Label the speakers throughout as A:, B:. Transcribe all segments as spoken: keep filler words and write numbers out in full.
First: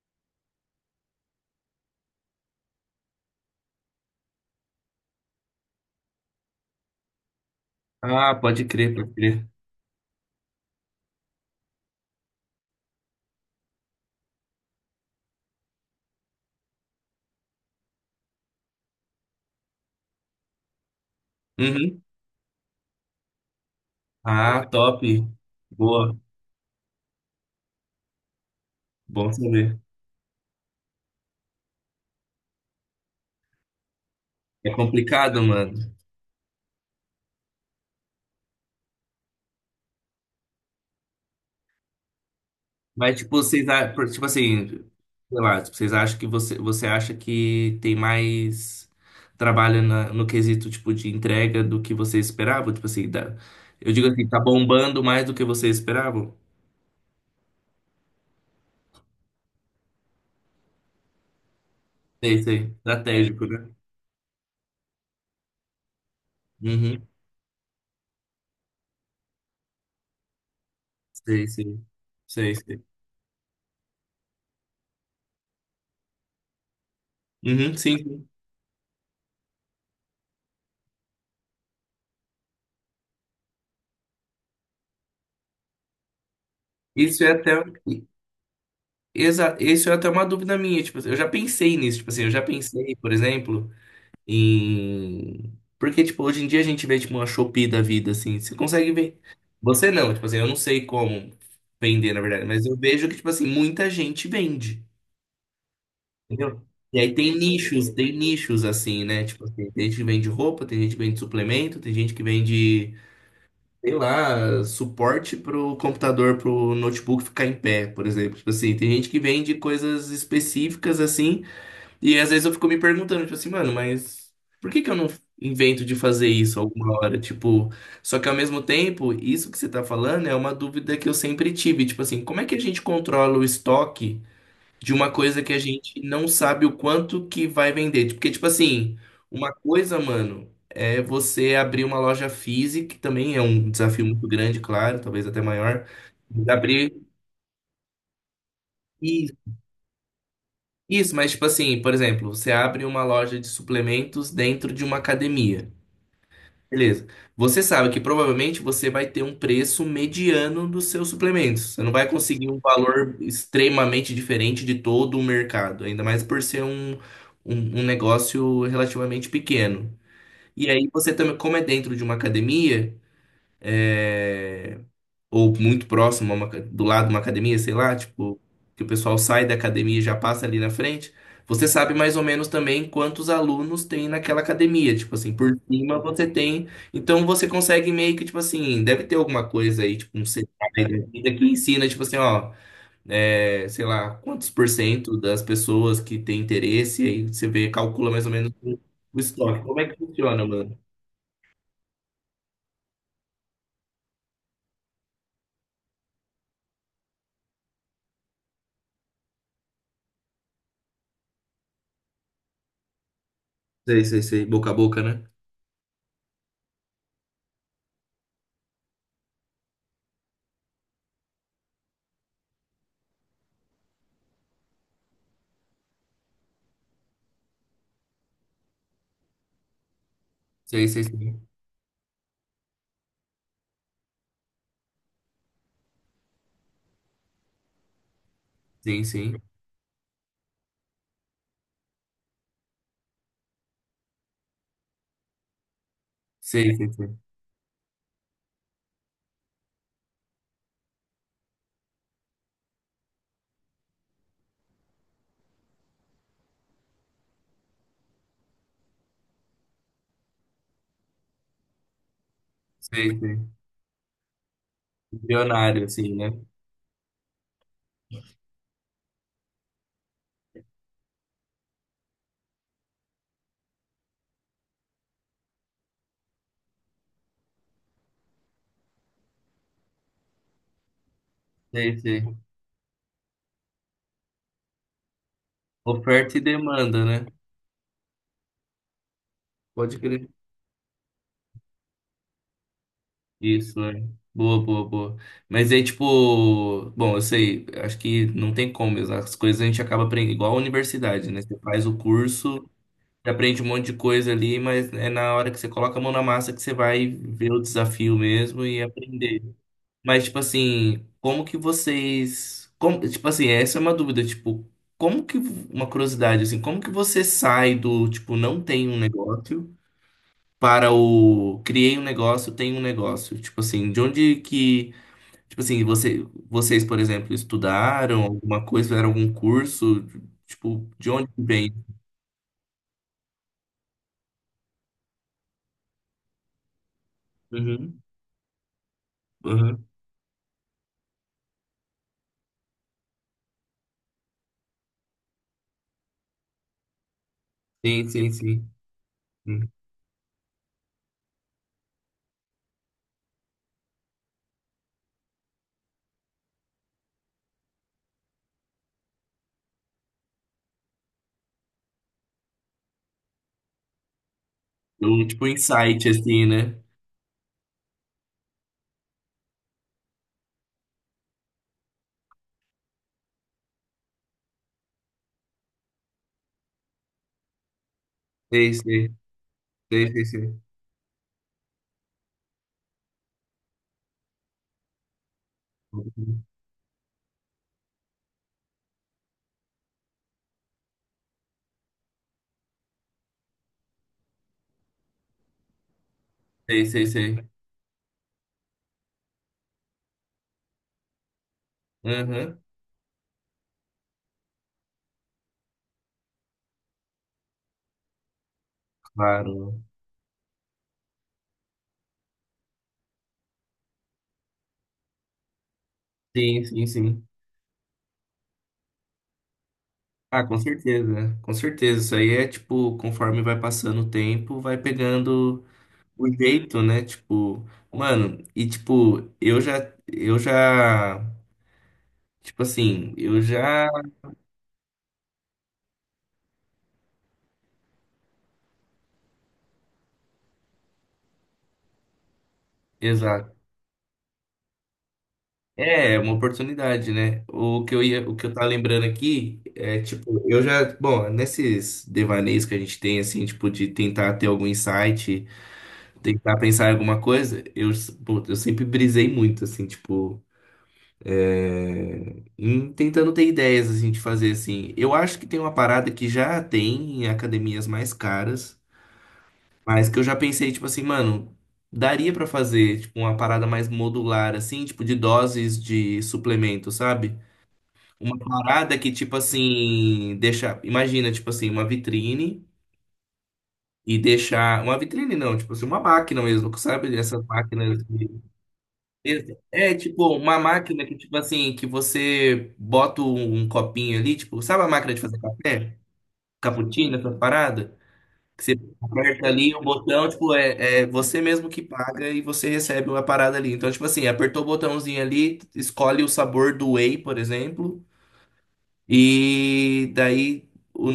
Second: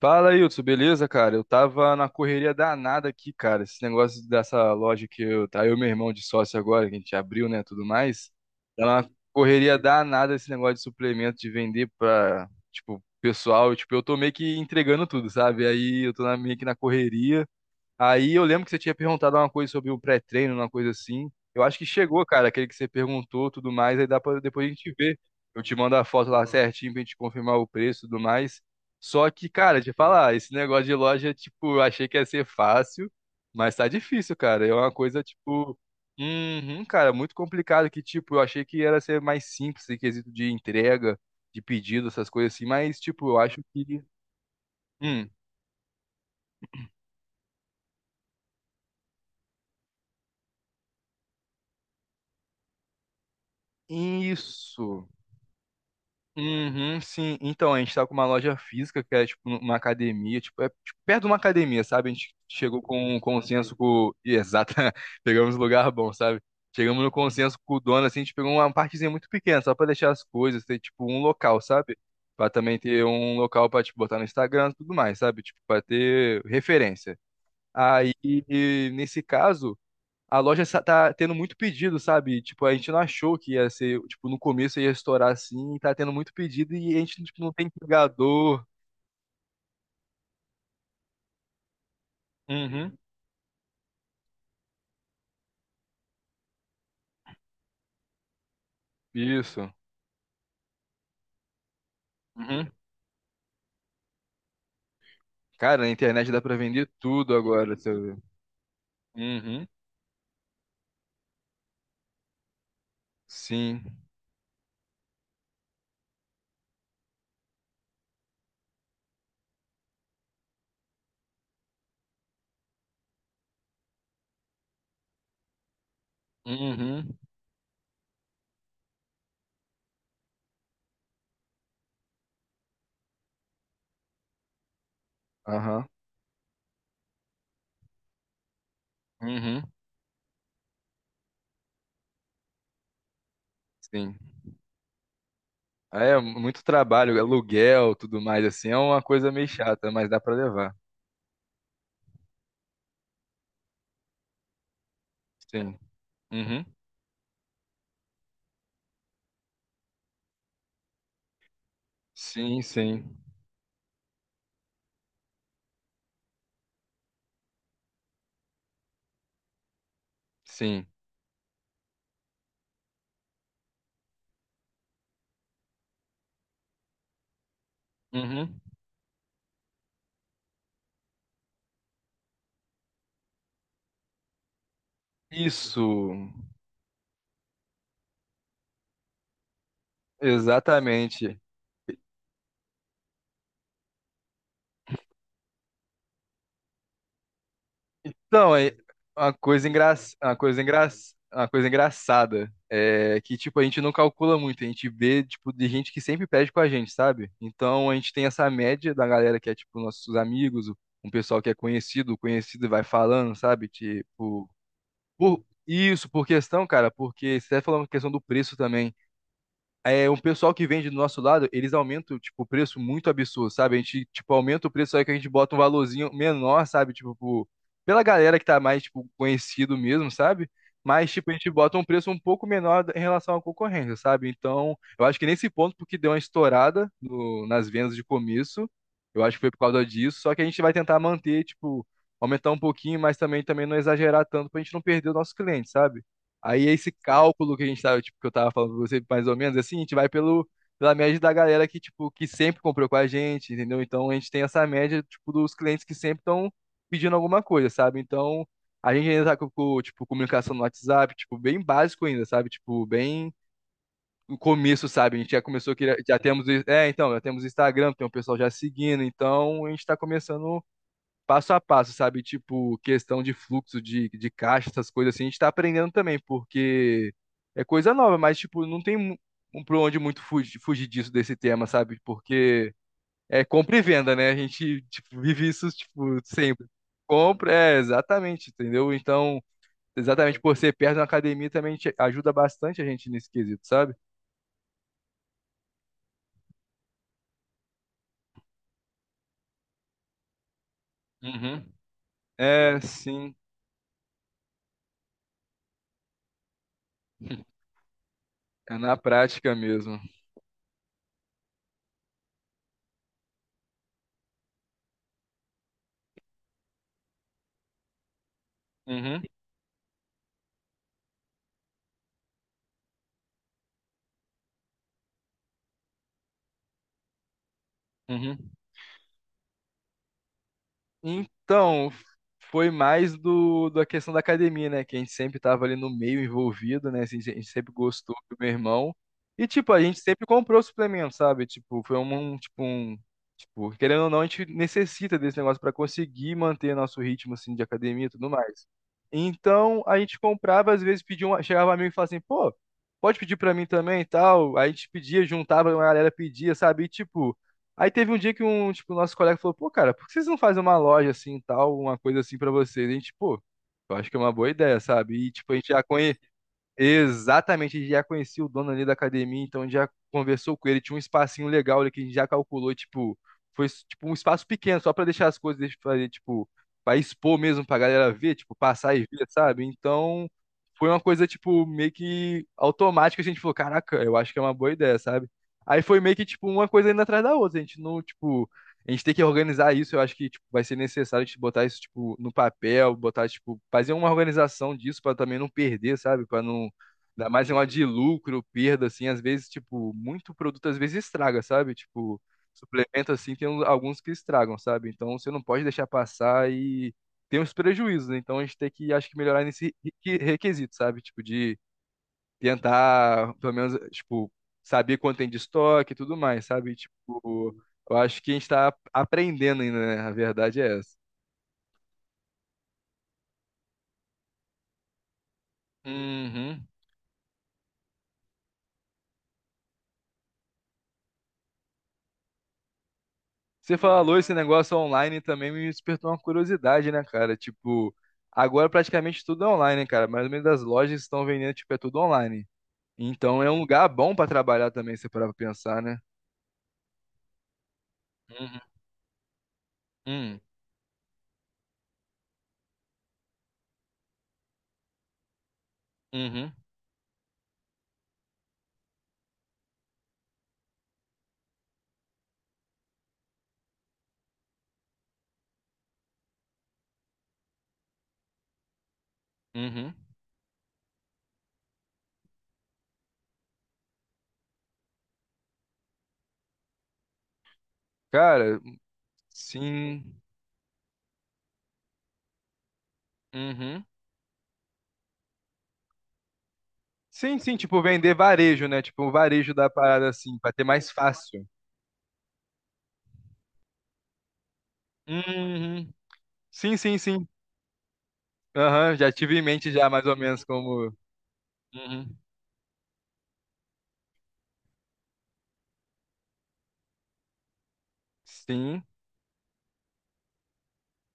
A: Fala, Hilton, beleza, cara? Eu tava na correria danada aqui, cara. Esse negócio dessa loja que eu, tá eu e meu irmão de sócio agora, que a gente abriu, né, tudo mais.
B: Ah, pode
A: Tá
B: crer,
A: uma
B: pode crer.
A: correria danada esse negócio de suplemento, de vender pra, tipo, pessoal. Tipo, eu tô meio que entregando tudo, sabe? Aí eu tô na- meio que na correria. Aí eu lembro que você tinha perguntado uma coisa sobre o pré-treino, uma coisa assim. Eu acho que
B: Uhum.
A: chegou, cara, aquele que você perguntou, tudo mais, aí dá pra
B: Ah,
A: depois a gente
B: top.
A: ver. Eu te mando a
B: Boa.
A: foto lá certinho pra gente confirmar o preço e tudo mais. Só
B: Bom
A: que,
B: saber.
A: cara, te falar, esse negócio de loja, tipo, eu achei que ia ser fácil, mas tá difícil, cara.
B: É
A: É uma coisa,
B: complicado, mano.
A: tipo, uhum, cara, muito complicado que, tipo, eu achei que era ser mais simples em quesito de entrega, de pedido, essas coisas assim, mas,
B: Mas,
A: tipo,
B: tipo,
A: eu acho
B: vocês, a-
A: que.
B: por- tipo assim,
A: Hum,
B: sei lá, tipo, vocês acham que você, você acha que tem mais trabalho na- no quesito, tipo, de entrega do que você esperava? Tipo assim, dá- eu digo assim, tá bombando
A: isso.
B: mais do que você esperava?
A: Uhum, sim. Então, a gente tá com uma loja física, que é tipo uma academia, tipo, é tipo, perto de uma academia, sabe? A gente
B: Sei, sei.
A: chegou com um
B: Estratégico, né?
A: consenso com. Ih, exato, pegamos lugar bom, sabe? Chegamos
B: Uhum.
A: no consenso com o dono, assim, a gente pegou uma partezinha muito pequena, só pra deixar as coisas, ter tipo um
B: Sei,
A: local,
B: sei.
A: sabe? Pra
B: Sei,
A: também
B: sei.
A: ter um local pra, tipo, botar no Instagram e tudo mais, sabe? Tipo, pra ter referência.
B: Uhum, sim,
A: Aí,
B: sim.
A: e nesse caso a loja sa- tá tendo muito pedido, sabe? Tipo, a gente não achou que ia ser, tipo, no começo ia estourar assim, e tá tendo muito pedido e a
B: Isso
A: gente,
B: é
A: tipo, não
B: até.
A: tem entregador.
B: Exa Isso é até uma dúvida minha, tipo assim, eu já pensei nisso, tipo assim, eu já pensei,
A: Uhum.
B: por exemplo, em... Porque, tipo, hoje em dia a gente vê, tipo, uma Shopee da vida, assim, você consegue ver.
A: Isso.
B: Você não, tipo assim, eu não sei como vender, na verdade, mas
A: Uhum.
B: eu vejo que, tipo assim, muita gente vende,
A: Cara, na internet dá pra
B: entendeu?
A: vender
B: E aí
A: tudo
B: tem
A: agora,
B: nichos,
A: você
B: tem
A: vê.
B: nichos, assim, né? Tipo
A: Uhum.
B: assim, tem gente que vende roupa, tem gente que vende suplemento, tem gente que vende
A: Sim.
B: sei lá, suporte pro computador, pro notebook ficar em pé, por exemplo. Tipo assim, tem gente que vende coisas específicas assim, e às vezes eu fico me perguntando, tipo assim, mano, mas por que que eu não invento de fazer isso alguma
A: Uhum.
B: hora? Tipo, só que ao mesmo tempo, isso que você tá falando é uma dúvida que eu sempre tive, tipo assim, como é que a gente controla o estoque de uma coisa que a
A: Aham.
B: gente não sabe o quanto que vai vender? Porque, tipo assim, uma
A: Uhum.
B: coisa, mano, é você abrir uma loja física, que também é um desafio
A: Sim.
B: muito grande, claro, talvez até maior,
A: É,
B: mas
A: muito
B: abrir
A: trabalho, aluguel, tudo mais, assim, é uma coisa
B: isso,
A: meio chata, mas dá pra levar.
B: isso, mas tipo assim, por exemplo, você abre uma loja de suplementos dentro de uma academia.
A: Sim. Uhum.
B: Beleza. Você sabe que provavelmente você vai ter um preço mediano dos seus suplementos. Você não vai conseguir um
A: Sim,
B: valor
A: sim.
B: extremamente diferente de todo o mercado, ainda mais por ser um, um, um negócio relativamente pequeno. E
A: Sim.
B: aí você também, como é dentro de uma academia, é, ou muito próximo, a uma aca- do lado de uma academia, sei lá, tipo,
A: Uhum.
B: que o pessoal sai da academia e já passa ali na frente, você sabe mais ou menos também quantos alunos tem naquela academia, tipo assim, por
A: Isso.
B: cima você tem, então você consegue meio que, tipo assim, deve ter alguma coisa aí, tipo um C P I da vida
A: Exatamente.
B: que ensina, tipo assim, ó, é, sei lá, quantos por cento das pessoas que tem interesse, aí você vê, calcula mais ou menos
A: Então, é
B: o o
A: uma
B: estoque.
A: coisa
B: Como é que
A: engra... uma
B: funciona,
A: coisa
B: mano?
A: engra... uma coisa engraçada é que tipo a gente não calcula muito, a gente vê tipo de gente que sempre pede com a gente, sabe? Então a gente tem essa média da galera que é tipo nossos amigos, um pessoal que é conhecido, o conhecido vai falando, sabe?
B: Sei, sei, sei,
A: Tipo,
B: boca a boca, né?
A: por isso, por questão, cara, porque você tá falando questão do preço também é, um pessoal que vende do nosso lado, eles aumentam, tipo, o preço muito absurdo, sabe? A gente, tipo, aumenta o preço aí que a gente bota um valorzinho menor, sabe? Tipo, pro- pela galera que tá mais, tipo, conhecido mesmo, sabe?
B: Sei, sei,
A: Mas, tipo, a
B: sei.
A: gente bota um preço um pouco menor em relação à concorrência, sabe? Então, eu acho que nesse ponto, porque deu uma estourada no- nas vendas de começo,
B: Sim,
A: eu acho que
B: sim.
A: foi por causa disso, só que a gente vai tentar manter, tipo, aumentar um pouquinho, mas também, também não exagerar tanto pra gente não perder o nosso cliente, sabe? Aí
B: Sei, sei,
A: esse
B: sei.
A: cálculo que a gente tava, tipo, que eu tava falando pra você, mais ou menos, assim, a gente vai pelo, pela média da galera que, tipo, que sempre comprou com a gente, entendeu? Então a gente tem essa média, tipo, dos clientes que sempre estão pedindo alguma coisa, sabe? Então a gente ainda tá com, com, tipo, comunicação no WhatsApp, tipo, bem básico ainda, sabe? Tipo,
B: Sei,
A: bem
B: sei.
A: no começo, sabe? A gente já começou
B: Bilionário,
A: que
B: assim,
A: já
B: né?
A: temos, é, então, já temos Instagram, tem um pessoal já seguindo, então a gente tá começando passo a passo, sabe? Tipo, questão de fluxo de, de caixa, essas coisas assim, a gente tá aprendendo também, porque é coisa nova, mas, tipo, não tem mu- um pra onde muito fugir, fugir disso, desse tema,
B: Sei,
A: sabe?
B: sei.
A: Porque é compra e venda, né? A gente, tipo, vive isso, tipo,
B: Oferta e
A: sempre.
B: demanda, né?
A: Compra, é, exatamente, entendeu? Então,
B: Pode crer.
A: exatamente por ser perto de uma academia também te- ajuda bastante a gente nesse quesito,
B: Isso,
A: sabe?
B: né? Boa, boa, boa. Mas aí, tipo, bom, eu sei, acho que não tem como, mesmo. As coisas a gente acaba aprendendo, igual a universidade, né? Você
A: Uhum.
B: faz o curso,
A: É,
B: você
A: sim,
B: aprende um monte de coisa ali, mas é na hora que você coloca a mão na massa que você vai ver o desafio mesmo
A: é
B: e
A: na
B: aprender.
A: prática mesmo.
B: Mas, tipo assim, como que vocês. Como, tipo assim, essa é uma dúvida, tipo, como que. Uma curiosidade, assim, como que você sai do, tipo, não tem um
A: Uhum.
B: negócio para o criei um negócio, tem um negócio? Tipo assim, de onde que. Tipo assim, você, vocês, por exemplo, estudaram
A: Uhum.
B: alguma coisa, fizeram algum curso? Tipo, de onde que vem?
A: Então, foi mais do, da questão da academia, né? Que a gente sempre tava ali no meio envolvido, né? Assim, a gente sempre
B: Uhum,
A: gostou do meu irmão. E, tipo, a
B: uhum.
A: gente sempre comprou suplemento, sabe? Tipo, foi um, um- tipo, um... Tipo, querendo ou não, a gente necessita desse negócio para conseguir manter nosso ritmo, assim, de academia
B: Sim,
A: e
B: sim,
A: tudo mais.
B: sim. Hum.
A: Então, a gente comprava, às vezes pedia um... Chegava um amigo e falava assim, pô, pode pedir para mim também e tal. Aí a gente pedia, juntava, a galera pedia, sabe? E, tipo... Aí teve um dia que um, tipo, nosso colega falou, pô, cara, por que vocês não fazem uma loja assim, tal, uma coisa assim pra vocês? E a gente, pô, eu acho que é uma boa ideia, sabe?
B: O,
A: E,
B: tipo,
A: tipo, a gente já
B: insight,
A: conhe...
B: assim, né?
A: exatamente, a gente já conhecia o dono ali da academia, então a gente já conversou com ele, tinha um espacinho legal ali que a gente já calculou, tipo, foi tipo um espaço pequeno, só pra deixar as coisas, deixa eu fazer, tipo, pra expor mesmo pra galera ver, tipo,
B: Sei,
A: passar e
B: sei,
A: ver, sabe?
B: sei, sei,
A: Então,
B: sei.
A: foi uma coisa, tipo, meio que automática, a gente falou, caraca, eu acho que é uma boa ideia, sabe? Aí foi meio que, tipo, uma coisa indo atrás da outra, a gente não, tipo, a gente tem que organizar isso, eu acho que, tipo, vai ser necessário a gente botar isso, tipo, no papel, botar, tipo, fazer uma organização disso pra também não perder, sabe? Pra não
B: Sei, sei,
A: ainda
B: sei.
A: mais em uma de lucro, perda, assim, às vezes, tipo, muito produto às vezes estraga, sabe? Tipo,
B: Aham.
A: suplemento, assim, tem alguns que estragam, sabe? Então você não pode deixar passar e tem os prejuízos, né? Então a gente tem que, acho que, melhorar nesse
B: Claro.
A: requi- requisito, sabe? Tipo, de tentar, pelo menos, tipo, saber quanto tem de estoque e tudo mais,
B: Sim,
A: sabe?
B: sim, sim.
A: Tipo, eu acho que a gente tá aprendendo ainda, né? A
B: Ah, com
A: verdade é essa.
B: certeza, com certeza. Isso aí é tipo, conforme vai passando o tempo, vai pegando o
A: Uhum.
B: jeito, né? Tipo, mano, e tipo, eu já, eu já, tipo assim, eu
A: Você
B: já,
A: falou esse negócio online também me despertou uma curiosidade, né, cara? Tipo, agora praticamente tudo é online, cara. Mais ou menos as lojas que estão vendendo, tipo, é tudo online. Então é
B: exato.
A: um lugar bom pra trabalhar também, se parar pra pensar, né?
B: É, é uma oportunidade, né? O que eu ia, o que eu tava lembrando aqui é
A: Uhum,
B: tipo, eu já, bom, nesses devaneios que a gente tem assim, tipo de tentar ter algum insight,
A: uhum,
B: tentar pensar em alguma coisa, eu, pô, eu sempre brisei muito assim, tipo hum, tentando ter ideias assim, de fazer assim. Eu acho que tem uma parada que já tem em academias mais caras,
A: uhum.
B: mas que eu já pensei, tipo assim, mano, daria pra fazer tipo, uma parada mais modular, assim, tipo de doses de suplemento, sabe? Uma
A: Cara,
B: parada que, tipo
A: sim.
B: assim, deixa. Imagina, tipo assim, uma vitrine
A: Uhum.
B: e deixar. Uma vitrine não, tipo assim, uma máquina mesmo, sabe?
A: Sim,
B: Essas
A: sim, tipo,
B: máquinas.
A: vender varejo, né? Tipo, o
B: Ex-
A: varejo da
B: É
A: parada
B: tipo
A: assim, pra
B: uma
A: ter mais
B: máquina que, tipo
A: fácil.
B: assim, que você bota um um copinho ali, tipo, sabe a máquina de fazer
A: Uhum.
B: café?
A: Sim, sim,
B: Cappuccino,
A: sim.
B: essa parada? Que você
A: Aham, já tive em
B: aperta
A: mente
B: ali o
A: já mais ou
B: botão,
A: menos
B: tipo,
A: como.
B: é, é você mesmo que
A: Uhum.
B: paga e você recebe uma parada ali. Então, tipo assim, apertou o botãozinho ali, escolhe o sabor do whey, por exemplo,
A: Sim,
B: e daí o,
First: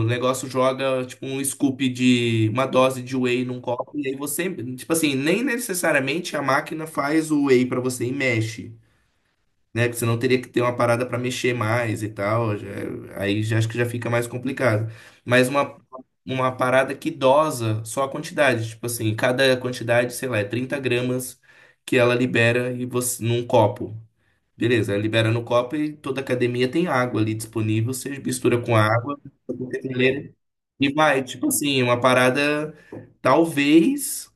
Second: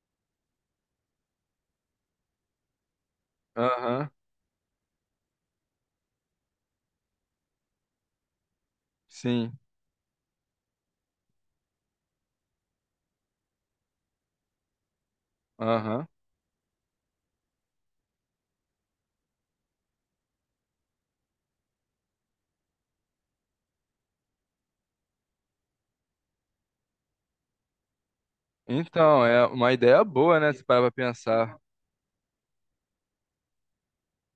B: o negócio joga, tipo, um scoop de, uma dose de whey num copo, e
A: aham,
B: aí você, tipo assim, nem necessariamente a máquina faz o whey pra você e mexe,
A: sim.
B: né? Que você não teria que ter uma parada para mexer mais e tal. Já- aí já acho que já fica mais complicado. Mas uma,
A: Aham.
B: uma parada que dosa só a quantidade. Tipo assim, cada quantidade, sei lá, é trinta gramas que ela libera e você, num copo. Beleza, ela libera no copo e toda academia tem água ali disponível. Você mistura com água,
A: Então, é
B: com
A: uma ideia
B: coqueteleira,
A: boa, né? Se parar
B: e
A: pra
B: vai. Tipo
A: pensar.
B: assim, uma parada. Talvez.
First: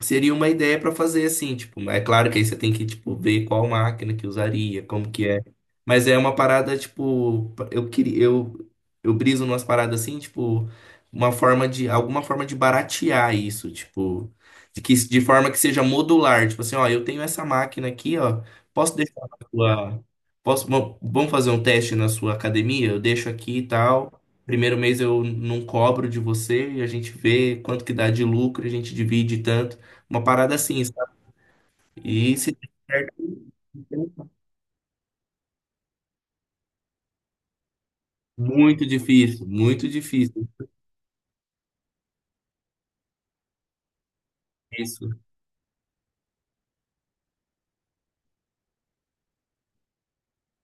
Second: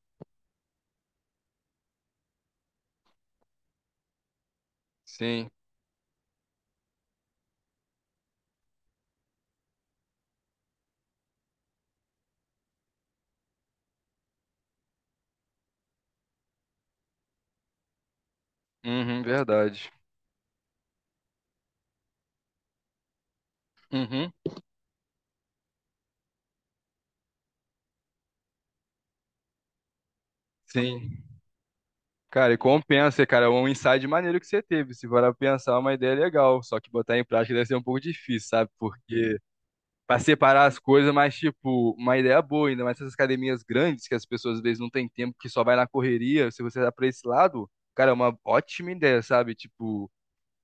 B: Seria uma ideia para fazer assim, tipo, é claro que aí você tem que tipo ver qual máquina que usaria, como que é.
A: Sim.
B: Mas é uma parada tipo, eu queria eu eu briso numas paradas assim, tipo, uma forma de alguma forma de baratear isso, tipo, de que de forma que seja modular, tipo assim, ó, eu tenho essa máquina aqui, ó, posso deixar
A: Uhum,
B: na
A: verdade.
B: sua posso vam- vamos fazer um teste na sua academia? Eu deixo aqui e tal.
A: Uhum.
B: Primeiro mês eu não cobro de você e a gente vê quanto que dá de lucro, a gente divide tanto. Uma parada assim, sabe?
A: Sim.
B: E se
A: Cara, e
B: der certo,
A: compensa, cara. É um insight maneiro que você teve. Se parar pra pensar, é uma ideia legal. Só que botar em prática deve ser um pouco difícil, sabe?
B: muito
A: Porque
B: difícil, muito
A: pra
B: difícil.
A: separar as coisas, mas, tipo, uma ideia boa, ainda mais essas academias grandes que as pessoas às vezes não têm
B: Isso.
A: tempo, que só vai na correria. Se você tá pra esse lado, cara, é uma ótima ideia, sabe? Tipo.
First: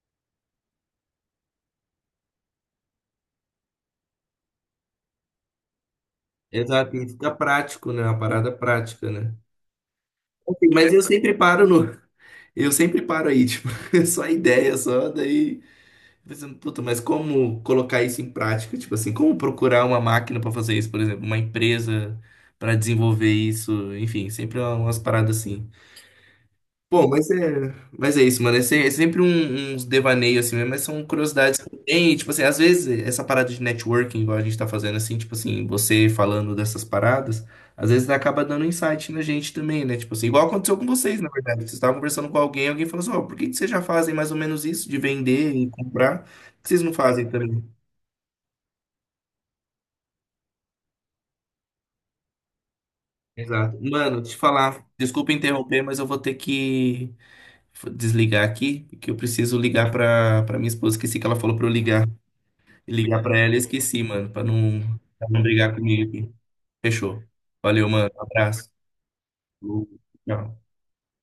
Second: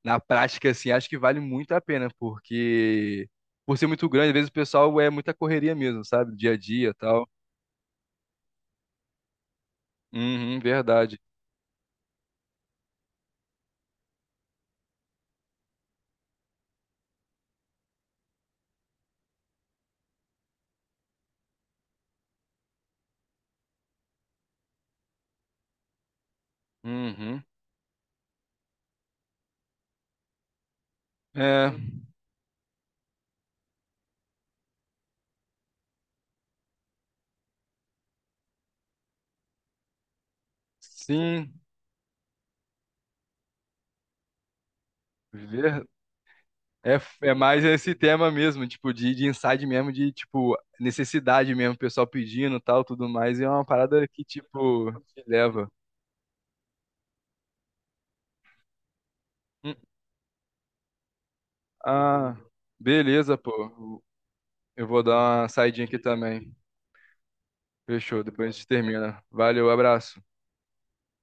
A: Na prática, assim, acho que vale muito a pena, porque por ser muito grande, às vezes o pessoal é muita correria mesmo, sabe? Dia a dia e
B: Exato, e
A: tal.
B: fica prático, né? Uma parada prática, né?
A: Uhum,
B: Assim, Mas eu
A: verdade.
B: sempre paro no. Eu sempre paro aí, tipo, só ideia, só daí. Pensando, puta, mas como colocar isso em prática? Tipo assim, como procurar uma máquina para fazer isso, por exemplo, uma empresa para desenvolver isso, enfim, sempre é umas paradas assim. Bom, mas é,
A: Uhum.
B: mas é isso, mano. É, se- é sempre um- uns devaneios assim mesmo, mas são curiosidades
A: É,
B: que tem. Tipo assim, às vezes essa parada de networking, igual a gente tá fazendo assim, tipo assim, você falando dessas paradas, às vezes acaba dando insight na gente também, né? Tipo assim, igual aconteceu com vocês, na
A: sim,
B: verdade. Vocês estavam conversando com alguém, alguém falou assim: Ó, por que que vocês já fazem mais ou menos isso de vender e
A: ver...
B: comprar? Por que vocês não
A: é,
B: fazem
A: é
B: também.
A: mais esse tema mesmo, tipo, de, de insight mesmo, de, tipo, necessidade mesmo, o pessoal pedindo e tal, tudo mais, e é uma
B: Exato.
A: parada
B: Mano,
A: que,
B: deixa eu te falar,
A: tipo, te
B: desculpa
A: leva.
B: interromper, mas eu vou ter que desligar aqui, que eu preciso
A: Hum,
B: ligar pra, pra minha esposa. Esqueci que ela falou pra eu ligar.
A: Ah,
B: Ligar
A: beleza,
B: pra ela e
A: pô.
B: esqueci, mano, pra não,
A: Eu vou
B: pra não
A: dar uma
B: brigar
A: saidinha aqui
B: comigo aqui.
A: também.
B: Fechou. Valeu, mano.
A: Fechou, depois a gente
B: Abraço.
A: termina. Valeu, abraço.
B: Tchau.